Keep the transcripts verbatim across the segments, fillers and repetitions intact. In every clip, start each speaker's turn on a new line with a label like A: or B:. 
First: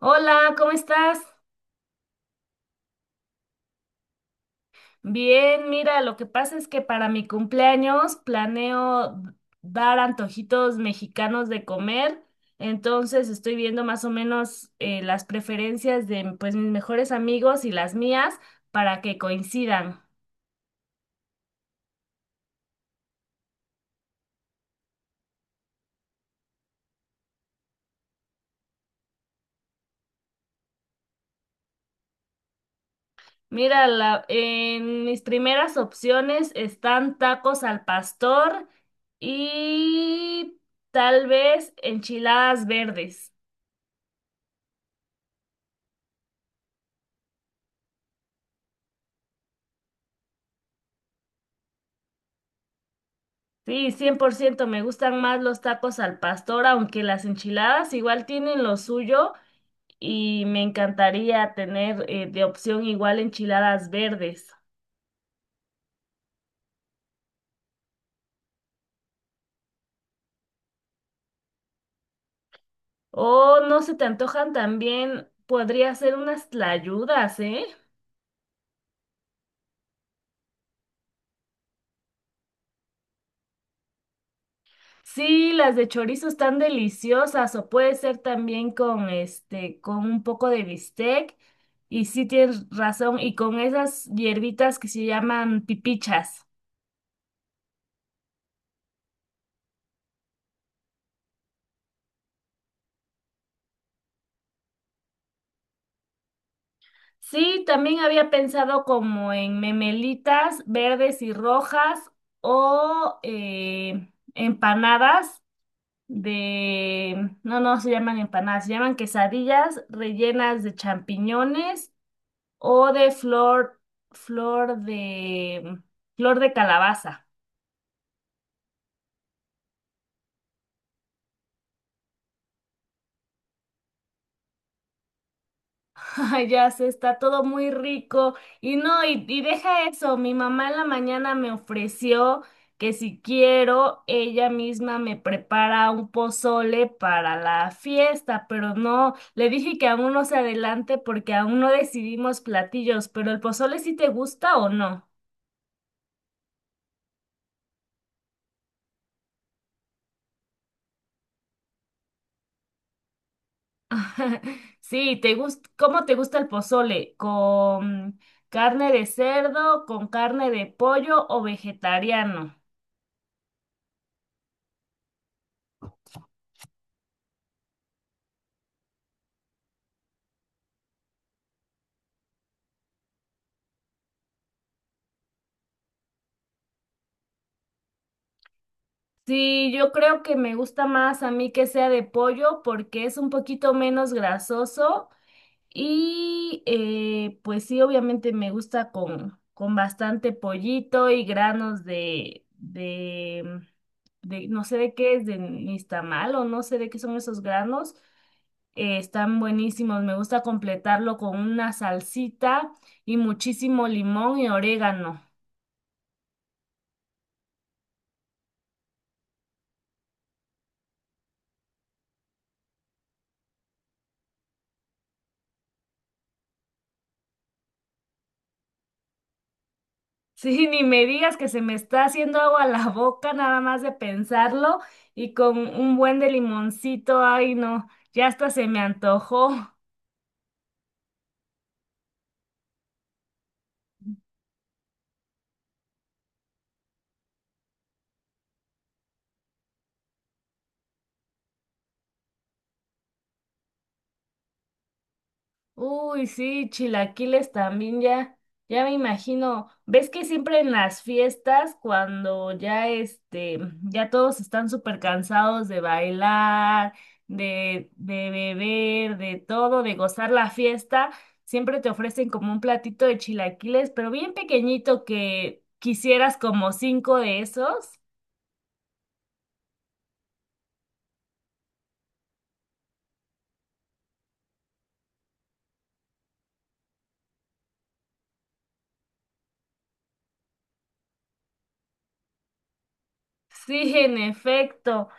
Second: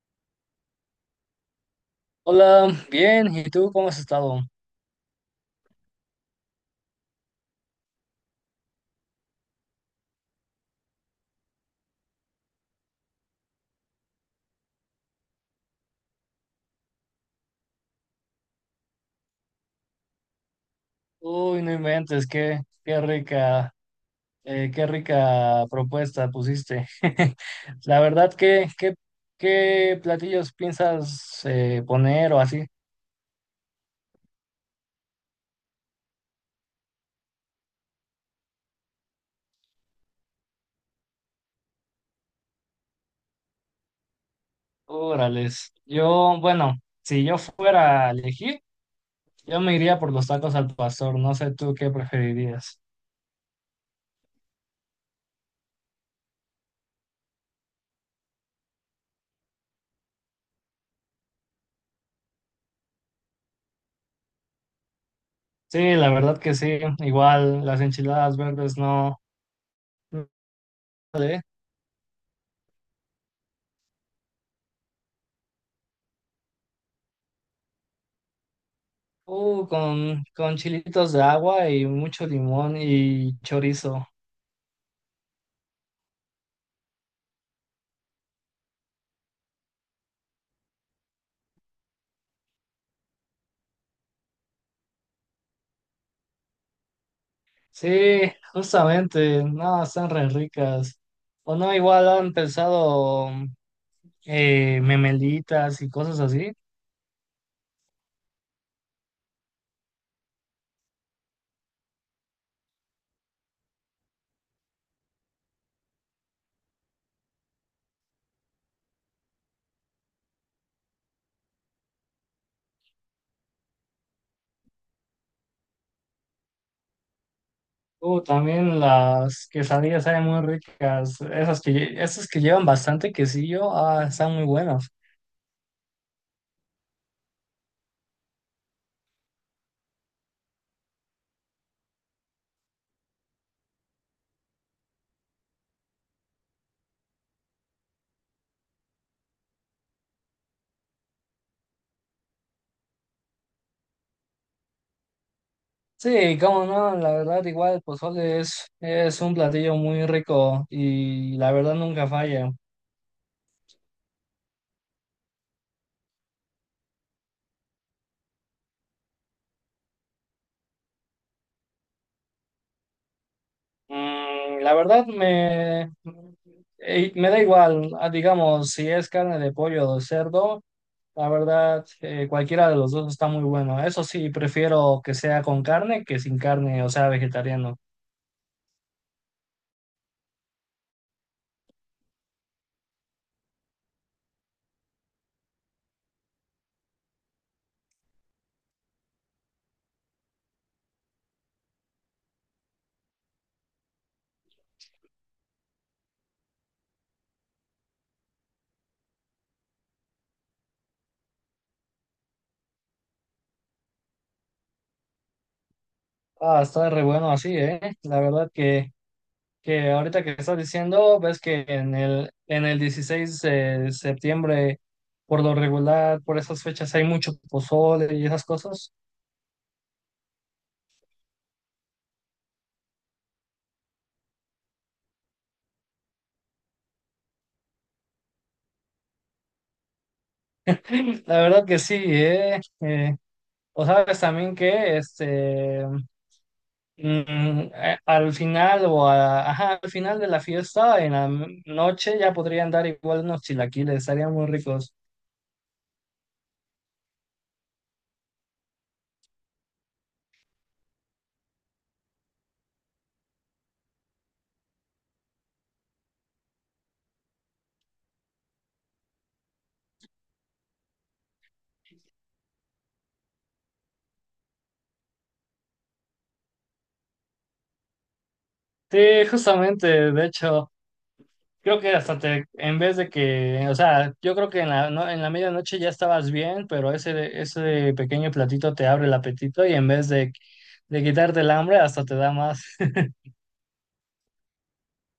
A: Hola, ¿cómo estás?
B: Hola, bien, ¿y tú cómo has estado?
A: Bien, mira, lo que pasa es que para mi cumpleaños planeo dar antojitos mexicanos de comer, entonces estoy viendo más o menos eh, las preferencias de pues mis mejores amigos y las mías para que coincidan.
B: Uy, no inventes, qué, qué rica, eh, qué rica propuesta pusiste. La verdad, ¿qué, qué, qué platillos piensas eh, poner o así?
A: Mira, la- en mis primeras opciones están tacos al pastor y tal vez enchiladas verdes.
B: Órales, yo, bueno, si yo fuera a elegir, yo me iría por los tacos al pastor, no sé tú qué preferirías.
A: Sí, cien por ciento. Me gustan más los tacos al pastor, aunque las enchiladas igual tienen lo suyo y me encantaría tener eh, de opción igual enchiladas verdes.
B: Sí, la verdad que sí, igual las enchiladas verdes no.
A: O no se te antojan también, podría ser unas tlayudas, ¿eh?
B: Uh, con, con chilitos de agua y mucho limón y chorizo.
A: Sí, las de chorizo están deliciosas o puede ser también con este, con un poco de bistec y sí tienes razón y con esas hierbitas que se llaman pipichas.
B: Sí, justamente, no, están re ricas. O no, igual han pensado eh, memelitas y cosas así.
A: Sí, también había pensado como en memelitas verdes y rojas o eh, empanadas de, no, no se llaman empanadas, se llaman quesadillas rellenas de champiñones o de flor, flor de, flor de calabaza.
B: Uh, también las quesadillas saben muy ricas. Esas que, lle- esas que llevan bastante quesillo, ah, están muy buenas.
A: Ay, ya se está todo muy rico. Y no, y, y deja eso, mi mamá en la mañana me ofreció que si quiero, ella misma me prepara un pozole para la fiesta, pero no, le dije que aún no se adelante porque aún no decidimos platillos, pero el pozole sí te gusta o no.
B: Sí, cómo no, la verdad, igual el pozole es, es un platillo muy rico y la verdad nunca falla.
A: Sí, te gusta, ¿cómo te gusta el pozole? ¿Con carne de cerdo, con carne de pollo o vegetariano?
B: Mm, la verdad me, eh, me da igual, ah, digamos, si es carne de pollo o de cerdo, la verdad eh, cualquiera de los dos está muy bueno. Eso sí, prefiero que sea con carne que sin carne, o sea, vegetariano.
A: Sí, yo creo que me gusta más a mí que sea de pollo porque es un poquito menos grasoso y eh, pues sí, obviamente me gusta con, con bastante pollito y granos de, de, de, no sé de qué es, de nixtamal o no sé de qué son esos granos. Eh, están buenísimos, me gusta completarlo con una salsita y muchísimo limón y orégano.
B: Ah, está re bueno así, ¿eh? La verdad que, que ahorita que estás diciendo, ves que en el, en el dieciséis de septiembre, por lo regular, por esas fechas hay mucho pozole y esas cosas.
A: Sí, ni me digas que se me está haciendo agua la boca nada más de pensarlo y con un buen de limoncito, ay no, ya hasta se me antojó.
B: La verdad que sí, ¿eh? Eh, O sabes también que este, mm, a- al final o a- ajá, al final de la fiesta, en la m- noche ya podrían dar igual unos chilaquiles, estarían muy ricos.
A: Uy, sí, chilaquiles también ya, ya me imagino. ¿Ves que siempre en las fiestas, cuando ya este, ya todos están súper cansados de bailar, de, de beber, de todo, de gozar la fiesta, siempre te ofrecen como un platito de chilaquiles, pero bien pequeñito que quisieras como cinco de esos?
B: Sí, justamente, de hecho, creo que hasta te, en vez de que, o sea, yo creo que en la, no- en la medianoche ya estabas bien, pero ese, ese pequeño platito te abre el apetito y en vez de, de quitarte el hambre, hasta te da más.
A: Sí, en efecto.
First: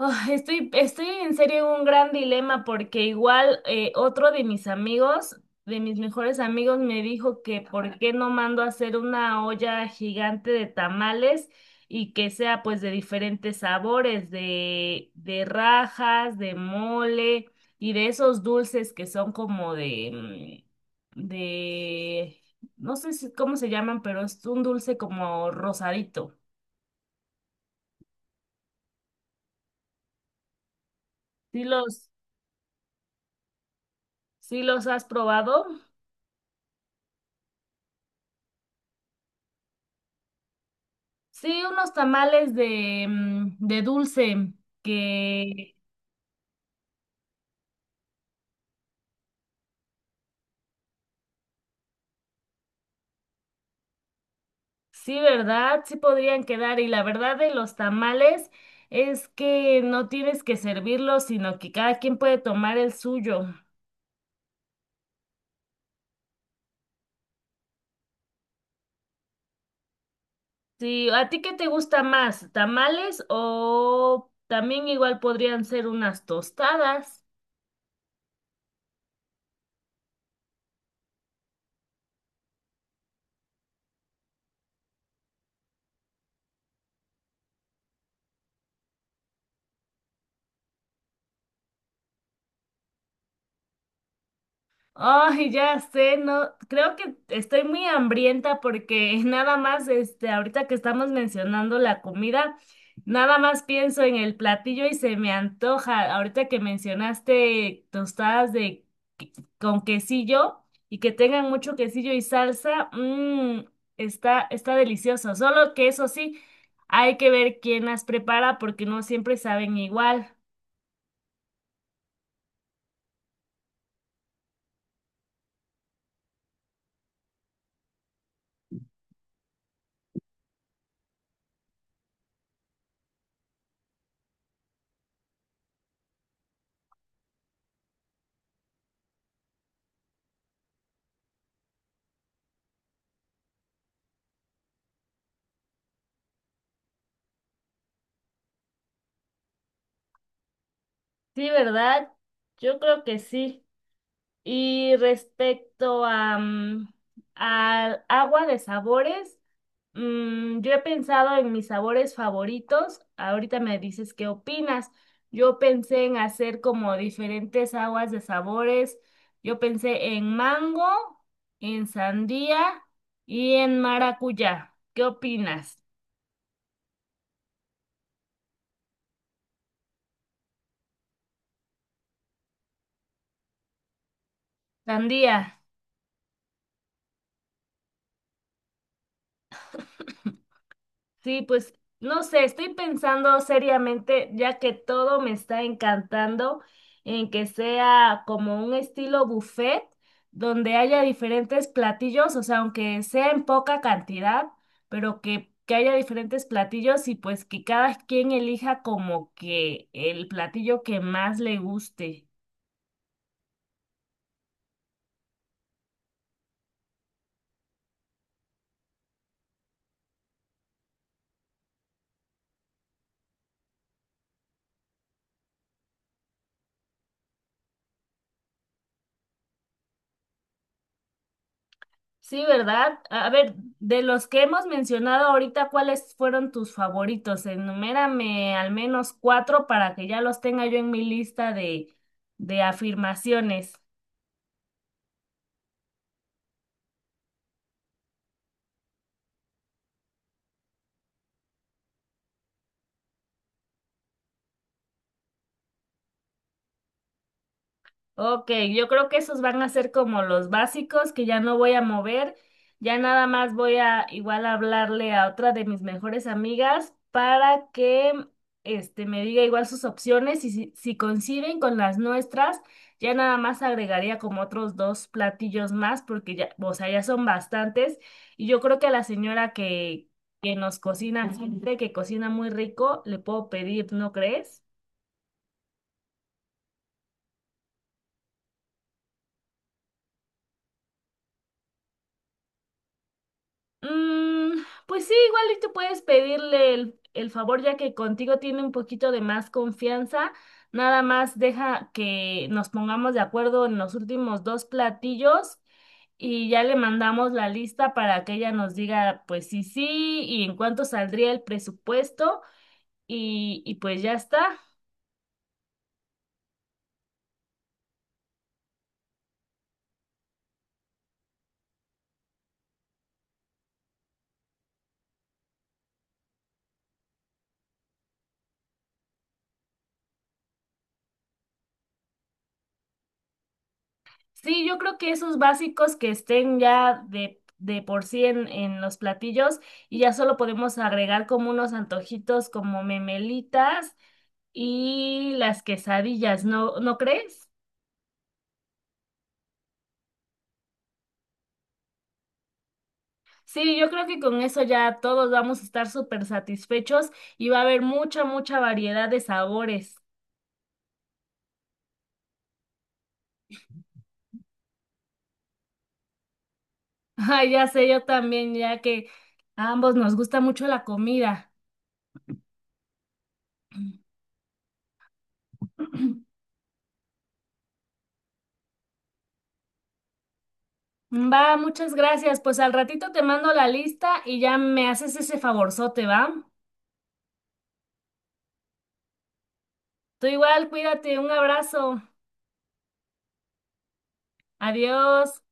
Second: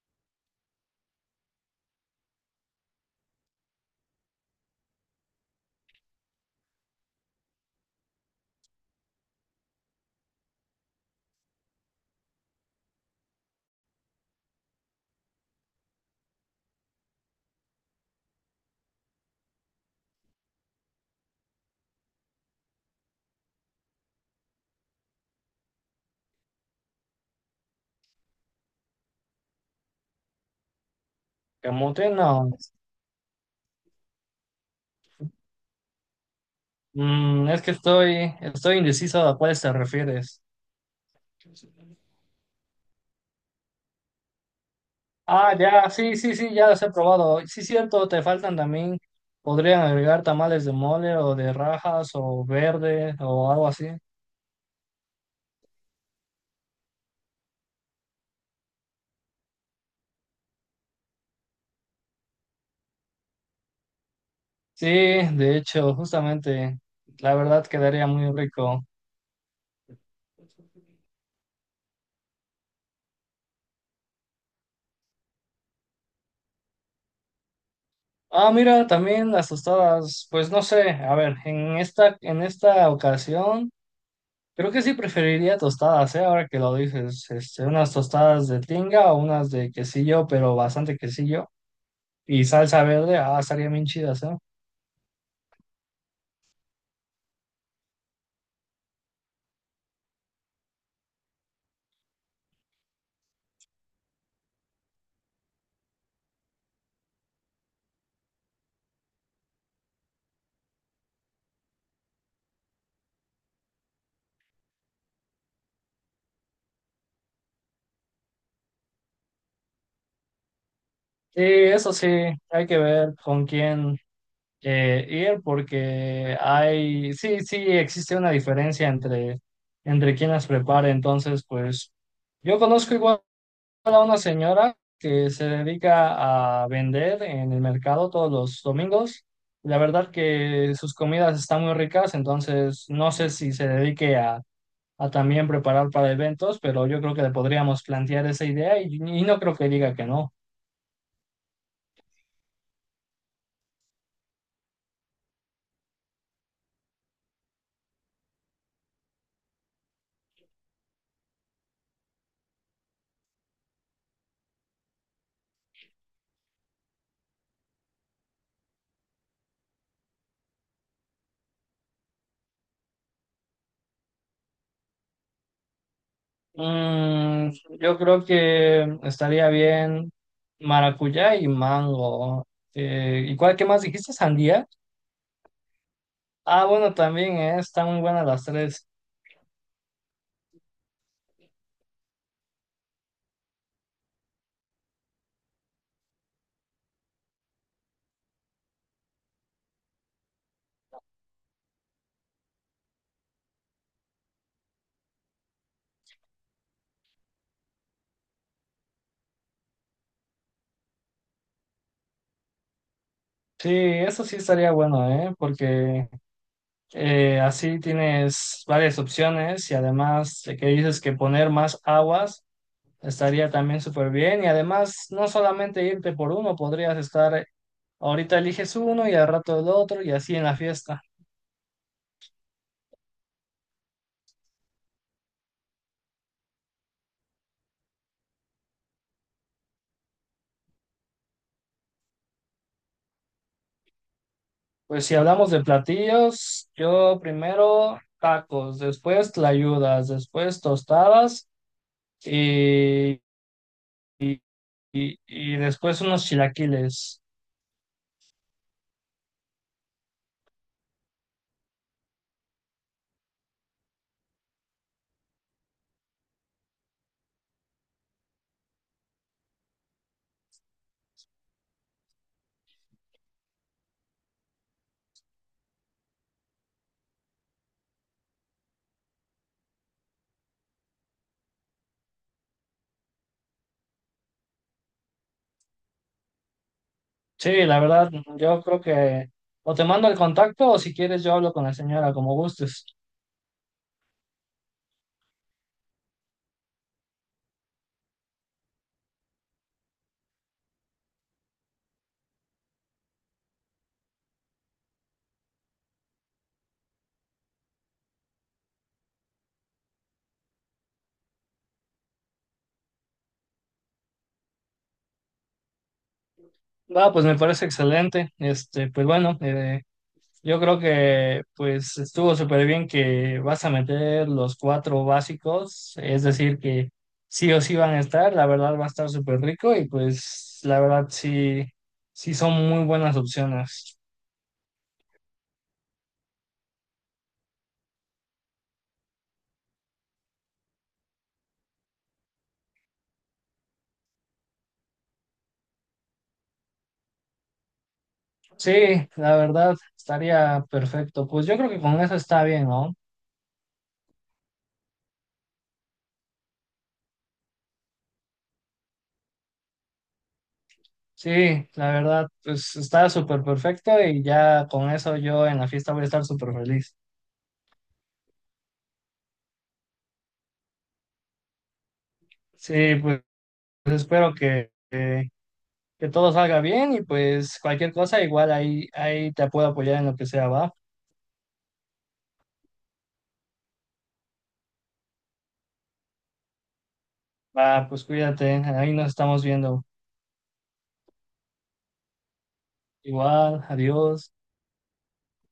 A: Ah, estoy, estoy en serio en un gran dilema porque igual eh, otro de mis amigos, de mis mejores amigos, me dijo que por qué no mando a hacer una olla gigante de tamales y que sea pues de diferentes sabores, de, de rajas, de mole y de esos dulces que son como de, mm, de, no sé si- cómo se llaman, pero es un dulce como rosadito. ¿Sí los,
B: Camote, no.
A: ¿Sí los has probado?
B: Mm, es que estoy, estoy indeciso a cuáles te refieres.
A: Sí, unos tamales de, mm, de dulce
B: Ah,
A: que
B: ya, sí, sí, sí, ya los he probado. Sí, cierto, te faltan también, podrían agregar tamales de mole o de rajas o verde o algo así.
A: sí, ¿verdad? Sí podrían quedar. Y la verdad de los tamales es que no tienes que servirlos, sino que cada quien puede tomar el suyo.
B: Sí, de hecho, justamente, la verdad quedaría muy rico.
A: Sí, ¿a ti qué te gusta más? ¿Tamales o también igual podrían ser unas tostadas?
B: Ah, mira, también las tostadas, pues no sé, a ver, en esta, en esta ocasión, creo que sí preferiría tostadas, ¿eh? Ahora que lo dices, este, unas tostadas de tinga o unas de quesillo, pero bastante quesillo, y salsa verde, ah, estarían bien chidas, ¿eh?
A: Ay, ya sé, no, creo que estoy muy hambrienta porque nada más, este, ahorita que estamos mencionando la comida, nada más pienso en el platillo y se me antoja. Ahorita que mencionaste tostadas de que- con quesillo y que tengan mucho quesillo y salsa, mmm, está, está delicioso. Solo que eso sí, hay que ver quién las prepara porque no siempre saben igual.
B: Y eso sí, hay que ver con quién eh, ir porque hay, sí, sí existe una diferencia entre, entre quién las prepara. Entonces, pues yo conozco igual a una señora que se dedica a vender en el mercado todos los domingos. La verdad que sus comidas están muy ricas, entonces no sé si se dedique a, a también preparar para eventos, pero yo creo que le podríamos plantear esa idea y y no creo que diga que no.
A: Sí, ¿verdad? Yo creo que sí. Y respecto a, mm, al agua de sabores, mm, yo he pensado en mis sabores favoritos. Ahorita me dices qué opinas. Yo pensé en hacer como diferentes aguas de sabores. Yo pensé en mango, en sandía y en maracuyá. ¿Qué opinas?
B: Mm, yo creo que estaría bien maracuyá y mango. Eh, ¿y cuál, qué más dijiste? ¿Sandía?
A: Sandía.
B: Ah, bueno, también, eh, están muy buenas las tres.
A: Sí, pues no sé, estoy pensando seriamente, ya que todo me está encantando, en que sea como un estilo buffet, donde haya diferentes platillos, o sea, aunque sea en poca cantidad, pero que, que haya diferentes platillos y pues que cada quien elija como que el platillo que más le guste.
B: Sí, eso sí estaría bueno, ¿eh? Porque eh, así tienes varias opciones y además de que dices que poner más aguas estaría también súper bien y además no solamente irte por uno, podrías estar, ahorita eliges uno y al rato el otro y así en la fiesta.
A: Sí, ¿verdad? A a ver, de los que hemos mencionado ahorita, ¿cuáles fueron tus favoritos? Enumérame al menos cuatro para que ya los tenga yo en mi lista de, de afirmaciones.
B: Pues si hablamos de platillos, yo primero tacos, después tlayudas, después tostadas y, y, y después unos chilaquiles.
A: Ok, yo creo que esos van a ser como los básicos que ya no voy a mover. Ya nada más voy a igual hablarle a otra de mis mejores amigas para que este me diga igual sus opciones y si, si coinciden con las nuestras, ya nada más agregaría como otros dos platillos más porque ya, o sea, ya son bastantes y yo creo que a la señora que que nos cocina, gente que cocina muy rico, le puedo pedir, ¿no crees?
B: Sí, la verdad, yo creo que o te mando el contacto o si quieres yo hablo con la señora, como gustes.
A: Mm, pues sí, igual y tú puedes pedirle el, el favor ya que contigo tiene un poquito de más confianza. Nada más deja que nos pongamos de acuerdo en los últimos dos platillos y ya le mandamos la lista para que ella nos diga pues sí, sí y en cuánto saldría el presupuesto y, y pues ya está.
B: Va, pues me parece excelente. Este, pues bueno, eh, yo creo que pues estuvo súper bien que vas a meter los cuatro básicos, es decir, que sí o sí van a estar, la verdad va a estar súper rico y pues la verdad sí, sí son muy buenas opciones.
A: Sí, yo creo que esos básicos que estén ya de, de por sí en, en los platillos y ya solo podemos agregar como unos antojitos como memelitas y las quesadillas, ¿no, ¿no crees?
B: Sí, la verdad estaría perfecto. Pues yo creo que con eso está bien, ¿no?
A: Sí, yo creo que con eso ya todos vamos a estar súper satisfechos y va a haber mucha, mucha variedad de sabores.
B: Sí, la verdad pues está súper perfecto y ya con eso yo en la fiesta voy a estar súper feliz.
A: Ay, ya sé, yo también, ya que a ambos nos gusta mucho la comida.
B: Sí, pues espero que que todo salga bien y pues cualquier cosa, igual ahí, ahí te puedo apoyar en lo que sea, va.
A: Va, muchas gracias. Pues al ratito te mando la lista y ya me haces ese favorzote, ¿va?
B: Va, pues cuídate, ahí nos estamos viendo.
A: Tú igual, cuídate, un abrazo.
B: Igual, adiós.
A: Adiós.